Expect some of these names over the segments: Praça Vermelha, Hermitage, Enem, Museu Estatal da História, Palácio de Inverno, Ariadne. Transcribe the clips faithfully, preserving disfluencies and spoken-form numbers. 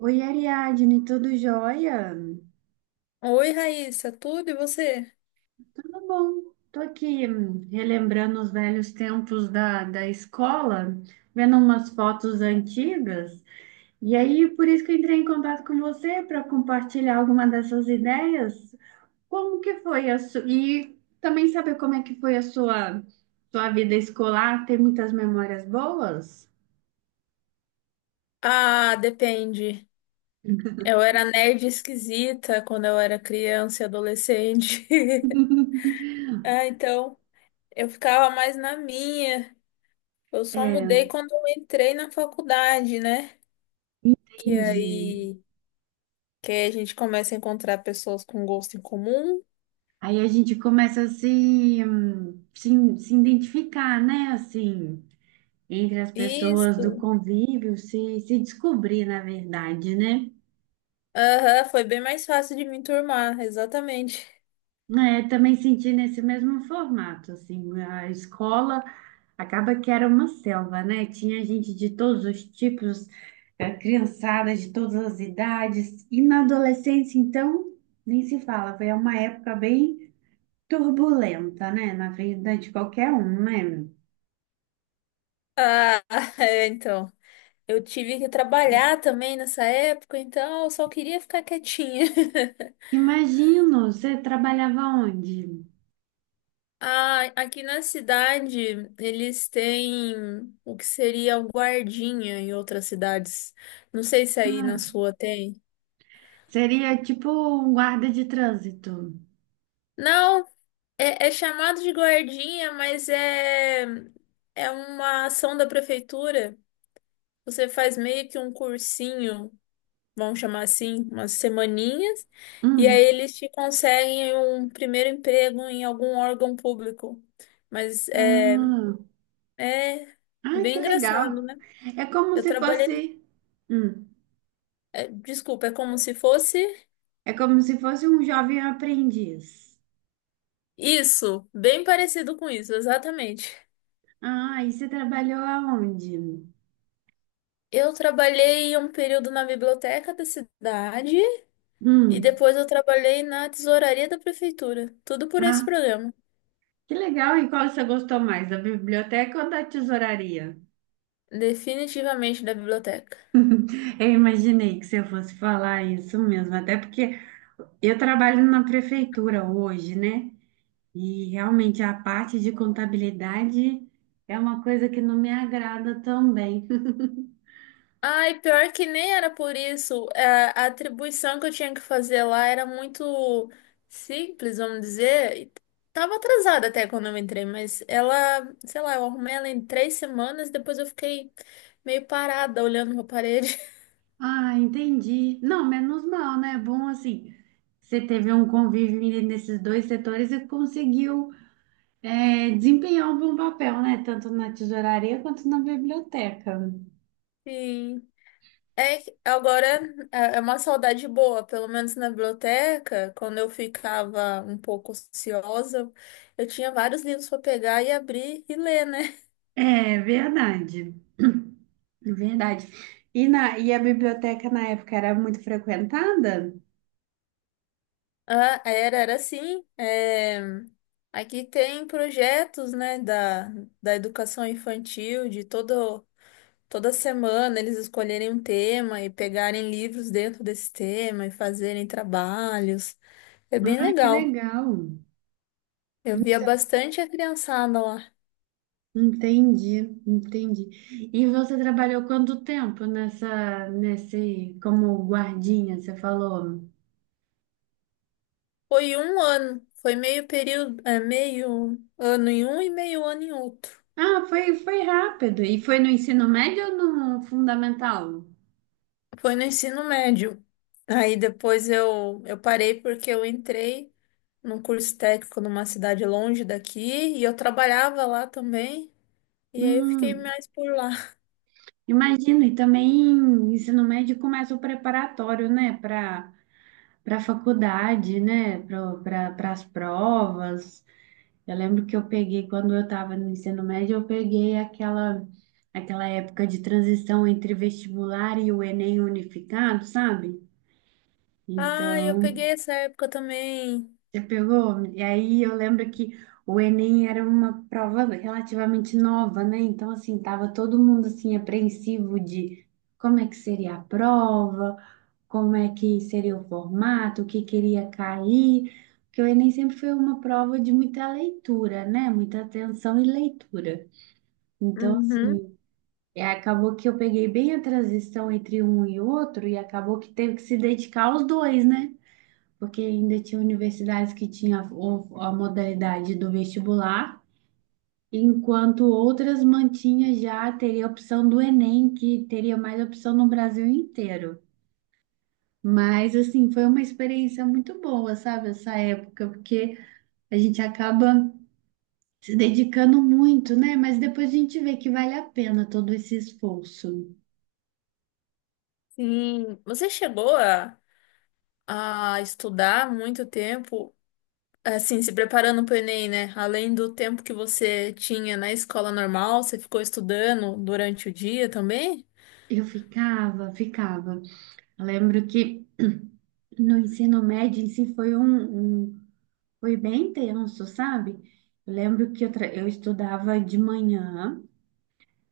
Oi, Ariadne, tudo jóia? Oi, Raíssa, tudo e você? Tudo bom. Tô aqui hum, relembrando os velhos tempos da, da escola, vendo umas fotos antigas. E aí, por isso que eu entrei em contato com você para compartilhar alguma dessas ideias. Como que foi a sua... E também saber como é que foi a sua, sua vida escolar? Tem muitas memórias boas? Ah, depende. Eu era nerd esquisita quando eu era criança e adolescente. Ah, então eu ficava mais na minha. Eu só mudei É, quando eu entrei na faculdade, né? Que entendi. aí, que aí a gente começa a encontrar pessoas com gosto em comum. Aí a gente começa a se, hum, se, se identificar, né? Assim... entre as pessoas do Isso. convívio, se, se descobrir, na verdade, né? Aham, foi bem mais fácil de me enturmar, exatamente. É, também senti nesse mesmo formato, assim, a escola acaba que era uma selva, né? Tinha gente de todos os tipos, eh, criançada de todas as idades, e na adolescência, então, nem se fala, foi uma época bem turbulenta, né? Na vida de qualquer um, né? Ah, é, então. Eu tive que trabalhar também nessa época, então eu só queria ficar quietinha. Imagino, você trabalhava onde? Ah, aqui na cidade eles têm o que seria o guardinha em outras cidades. Não sei se aí na Ah, sua tem. seria tipo um guarda de trânsito. Não, é, é chamado de guardinha, mas é, é uma ação da prefeitura. Você faz meio que um cursinho, vamos chamar assim, umas semaninhas, e aí Hum. eles te conseguem um primeiro emprego em algum órgão público. Mas é, Ah. é Ai, bem que engraçado, legal. né? É como Eu se trabalhei. fosse. Hum. É, desculpa, é como se fosse É como se fosse um jovem aprendiz. isso, bem parecido com isso, exatamente. Ah, e você trabalhou aonde? Eu trabalhei um período na biblioteca da cidade e Hum. depois eu trabalhei na tesouraria da prefeitura. Tudo por esse Ah, programa. que legal. E qual você gostou mais, da biblioteca ou da tesouraria? Definitivamente da biblioteca. Eu imaginei que você fosse falar isso mesmo, até porque eu trabalho na prefeitura hoje, né? E realmente a parte de contabilidade é uma coisa que não me agrada também. Ai, pior que nem era por isso. É, a atribuição que eu tinha que fazer lá era muito simples, vamos dizer. E tava atrasada até quando eu entrei, mas ela, sei lá, eu arrumei ela em três semanas, depois eu fiquei meio parada olhando pra parede. Ah, entendi. Não, menos mal, né? É bom assim. Você teve um convívio nesses dois setores e conseguiu é, desempenhar um bom papel, né? Tanto na tesouraria quanto na biblioteca. Sim. É, que agora é é uma saudade boa, pelo menos na biblioteca. Quando eu ficava um pouco ociosa, eu tinha vários livros para pegar e abrir e ler, né? É verdade. Verdade. E, na, e a biblioteca na época era muito frequentada? Ah, era, era assim. É, aqui tem projetos, né, da, da educação infantil, de todo, toda semana eles escolherem um tema e pegarem livros dentro desse tema e fazerem trabalhos. É bem Ah, que legal. legal. Eu via bastante a criançada lá. Entendi, entendi. E você trabalhou quanto tempo nessa, nesse, como guardinha, você falou? Foi um ano, foi meio período, é, meio ano em um e meio ano em outro. Ah, foi, foi rápido. E foi no ensino médio ou no fundamental? Foi no ensino médio. Aí depois eu, eu parei porque eu entrei num curso técnico numa cidade longe daqui e eu trabalhava lá também. E aí eu fiquei Hum, mais por lá. imagino. E também ensino médio começa o preparatório, né? Para para faculdade, né? Para as provas. Eu lembro que eu peguei, quando eu estava no ensino médio, eu peguei aquela, aquela época de transição entre vestibular e o Enem unificado, sabe? Ah, eu Então, peguei essa época também. já pegou? E aí eu lembro que o Enem era uma prova relativamente nova, né? Então, assim, tava todo mundo, assim, apreensivo de como é que seria a prova, como é que seria o formato, o que queria cair. Porque o Enem sempre foi uma prova de muita leitura, né? Muita atenção e leitura. Então, Uhum, assim, é, acabou que eu peguei bem a transição entre um e outro e acabou que teve que se dedicar aos dois, né? Porque ainda tinha universidades que tinha o- a modalidade do vestibular, enquanto outras mantinha já teria a opção do Enem, que teria mais opção no Brasil inteiro. Mas assim, foi uma experiência muito boa, sabe, essa época, porque a gente acaba se dedicando muito, né? Mas depois a gente vê que vale a pena todo esse esforço. sim. Você chegou a, a estudar muito tempo, assim, se preparando para o Enem, né? Além do tempo que você tinha na escola normal, você ficou estudando durante o dia também? Eu ficava, ficava. Eu lembro que no ensino médio em si foi um, um foi bem tenso, sabe? Eu lembro que eu, tra- eu estudava de manhã,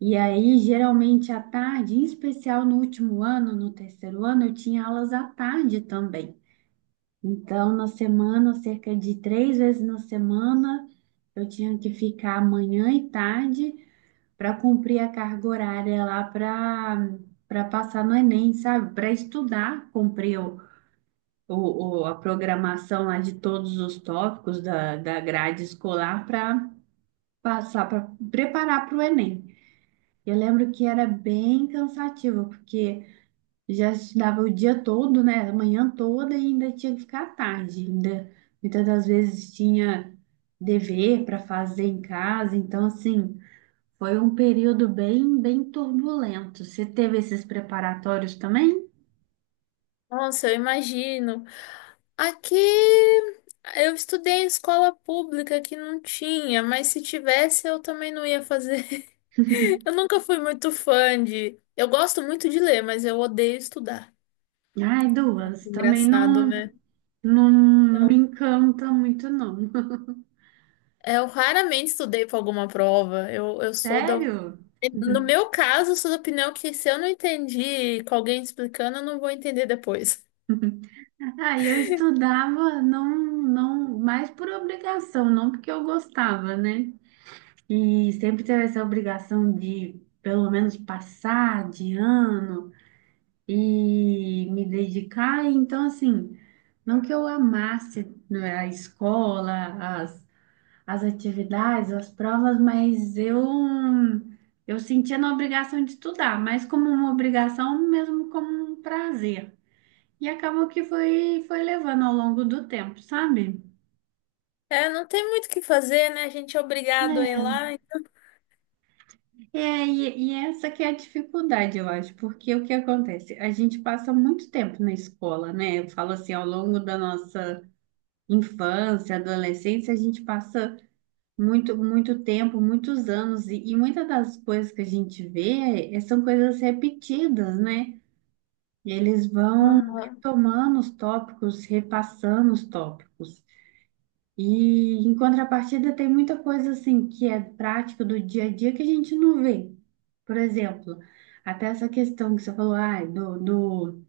e aí, geralmente à tarde, em especial no último ano, no terceiro ano, eu tinha aulas à tarde também. Então, na semana, cerca de três vezes na semana, eu tinha que ficar manhã e tarde para cumprir a carga horária lá para para passar no Enem, sabe? Para estudar, cumprir o, o- a programação lá de todos os tópicos da, da grade escolar para passar, para preparar para o Enem. Eu lembro que era bem cansativo, porque já estudava o dia todo, né? A manhã toda e ainda tinha que ficar à tarde. Ainda, muitas das vezes tinha dever para fazer em casa. Então, assim, foi um período bem, bem turbulento. Você teve esses preparatórios também? Nossa, eu imagino. Aqui eu estudei em escola pública que não tinha, mas se tivesse eu também não ia fazer. Eu nunca fui muito fã de. Eu gosto muito de ler, mas eu odeio estudar. Ai, duas. Também Engraçado, não, né? não me Então, encanta muito, não. eu raramente estudei para alguma prova. Eu, eu sou da. Sério? No meu caso, eu sou da opinião que se eu não entendi com alguém explicando, eu não vou entender depois. Ah, eu estudava não, não, mais por obrigação, não porque eu gostava, né? E sempre teve essa obrigação de, pelo menos, passar de ano e me dedicar. Então, assim, não que eu amasse né, a escola, as atividades, as provas, mas eu eu sentia na obrigação de estudar, mas como uma obrigação mesmo como um prazer. E acabou que foi foi levando ao longo do tempo, sabe? É, não tem muito o que fazer, né? A gente é obrigado a ir É, lá. Então, é, e, e essa que é a dificuldade, eu acho, porque o que acontece? A gente passa muito tempo na escola, né? Eu falo assim, ao longo da nossa infância, adolescência, a gente passa muito, muito tempo, muitos anos, e, e muitas das coisas que a gente vê eh, são coisas repetidas, né? Eles vão ah, retomando os tópicos, repassando os tópicos. E, em contrapartida, tem muita coisa assim que é prática do dia a dia que a gente não vê. Por exemplo, até essa questão que você falou, ai, do, do,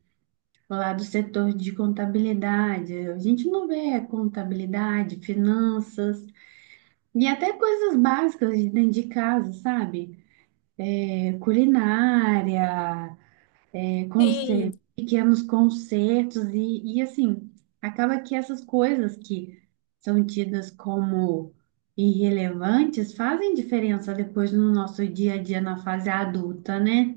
lá do setor de contabilidade, a gente não vê contabilidade, finanças. E até coisas básicas de dentro de casa, sabe? É, culinária, é, sim. conce- pequenos concertos e, e assim, acaba que essas coisas que são tidas como irrelevantes fazem diferença depois no nosso dia a dia na fase adulta, né?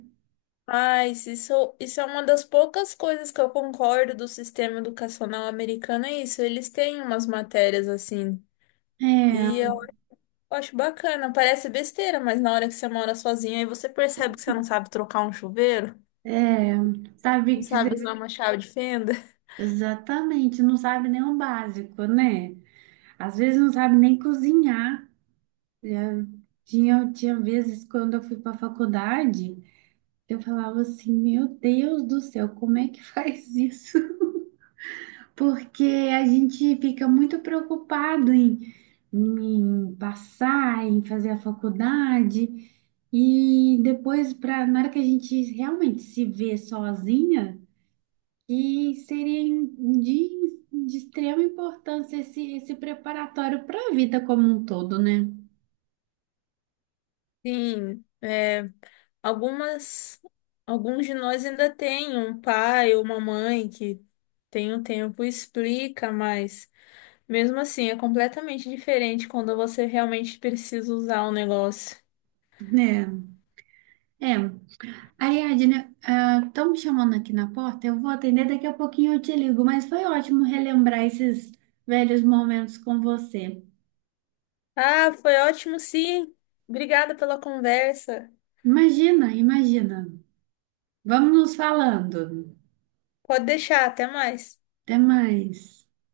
Mas isso, isso é uma das poucas coisas que eu concordo do sistema educacional americano, é isso. Eles têm umas matérias assim. E eu acho bacana. Parece besteira, mas na hora que você mora sozinho, aí você percebe que você não sabe trocar um chuveiro, É, é, não sabe que sabe usar você uma chave de fenda. exatamente não sabe nem o básico, né? Às vezes não sabe nem cozinhar. Já tinha, tinha vezes quando eu fui para a faculdade, eu falava assim, meu Deus do céu, como é que faz isso? Porque a gente fica muito preocupado em, em passar, em fazer a faculdade, e depois, pra, na hora que a gente realmente se vê sozinha, e seria em- de, de extrema importância esse, esse preparatório para a vida como um todo, né? Sim, é, algumas, alguns de nós ainda têm um pai ou uma mãe que tem o tempo e explica, mas. Mesmo assim, é completamente diferente quando você realmente precisa usar o negócio. Né? É. Ariadne, estão me chamando aqui na porta. Eu vou atender, daqui a pouquinho eu te ligo, mas foi ótimo relembrar esses velhos momentos com você. Ah, foi ótimo, sim. Obrigada pela conversa. Imagina, imagina. Vamos nos falando. Pode deixar, até mais. Até mais.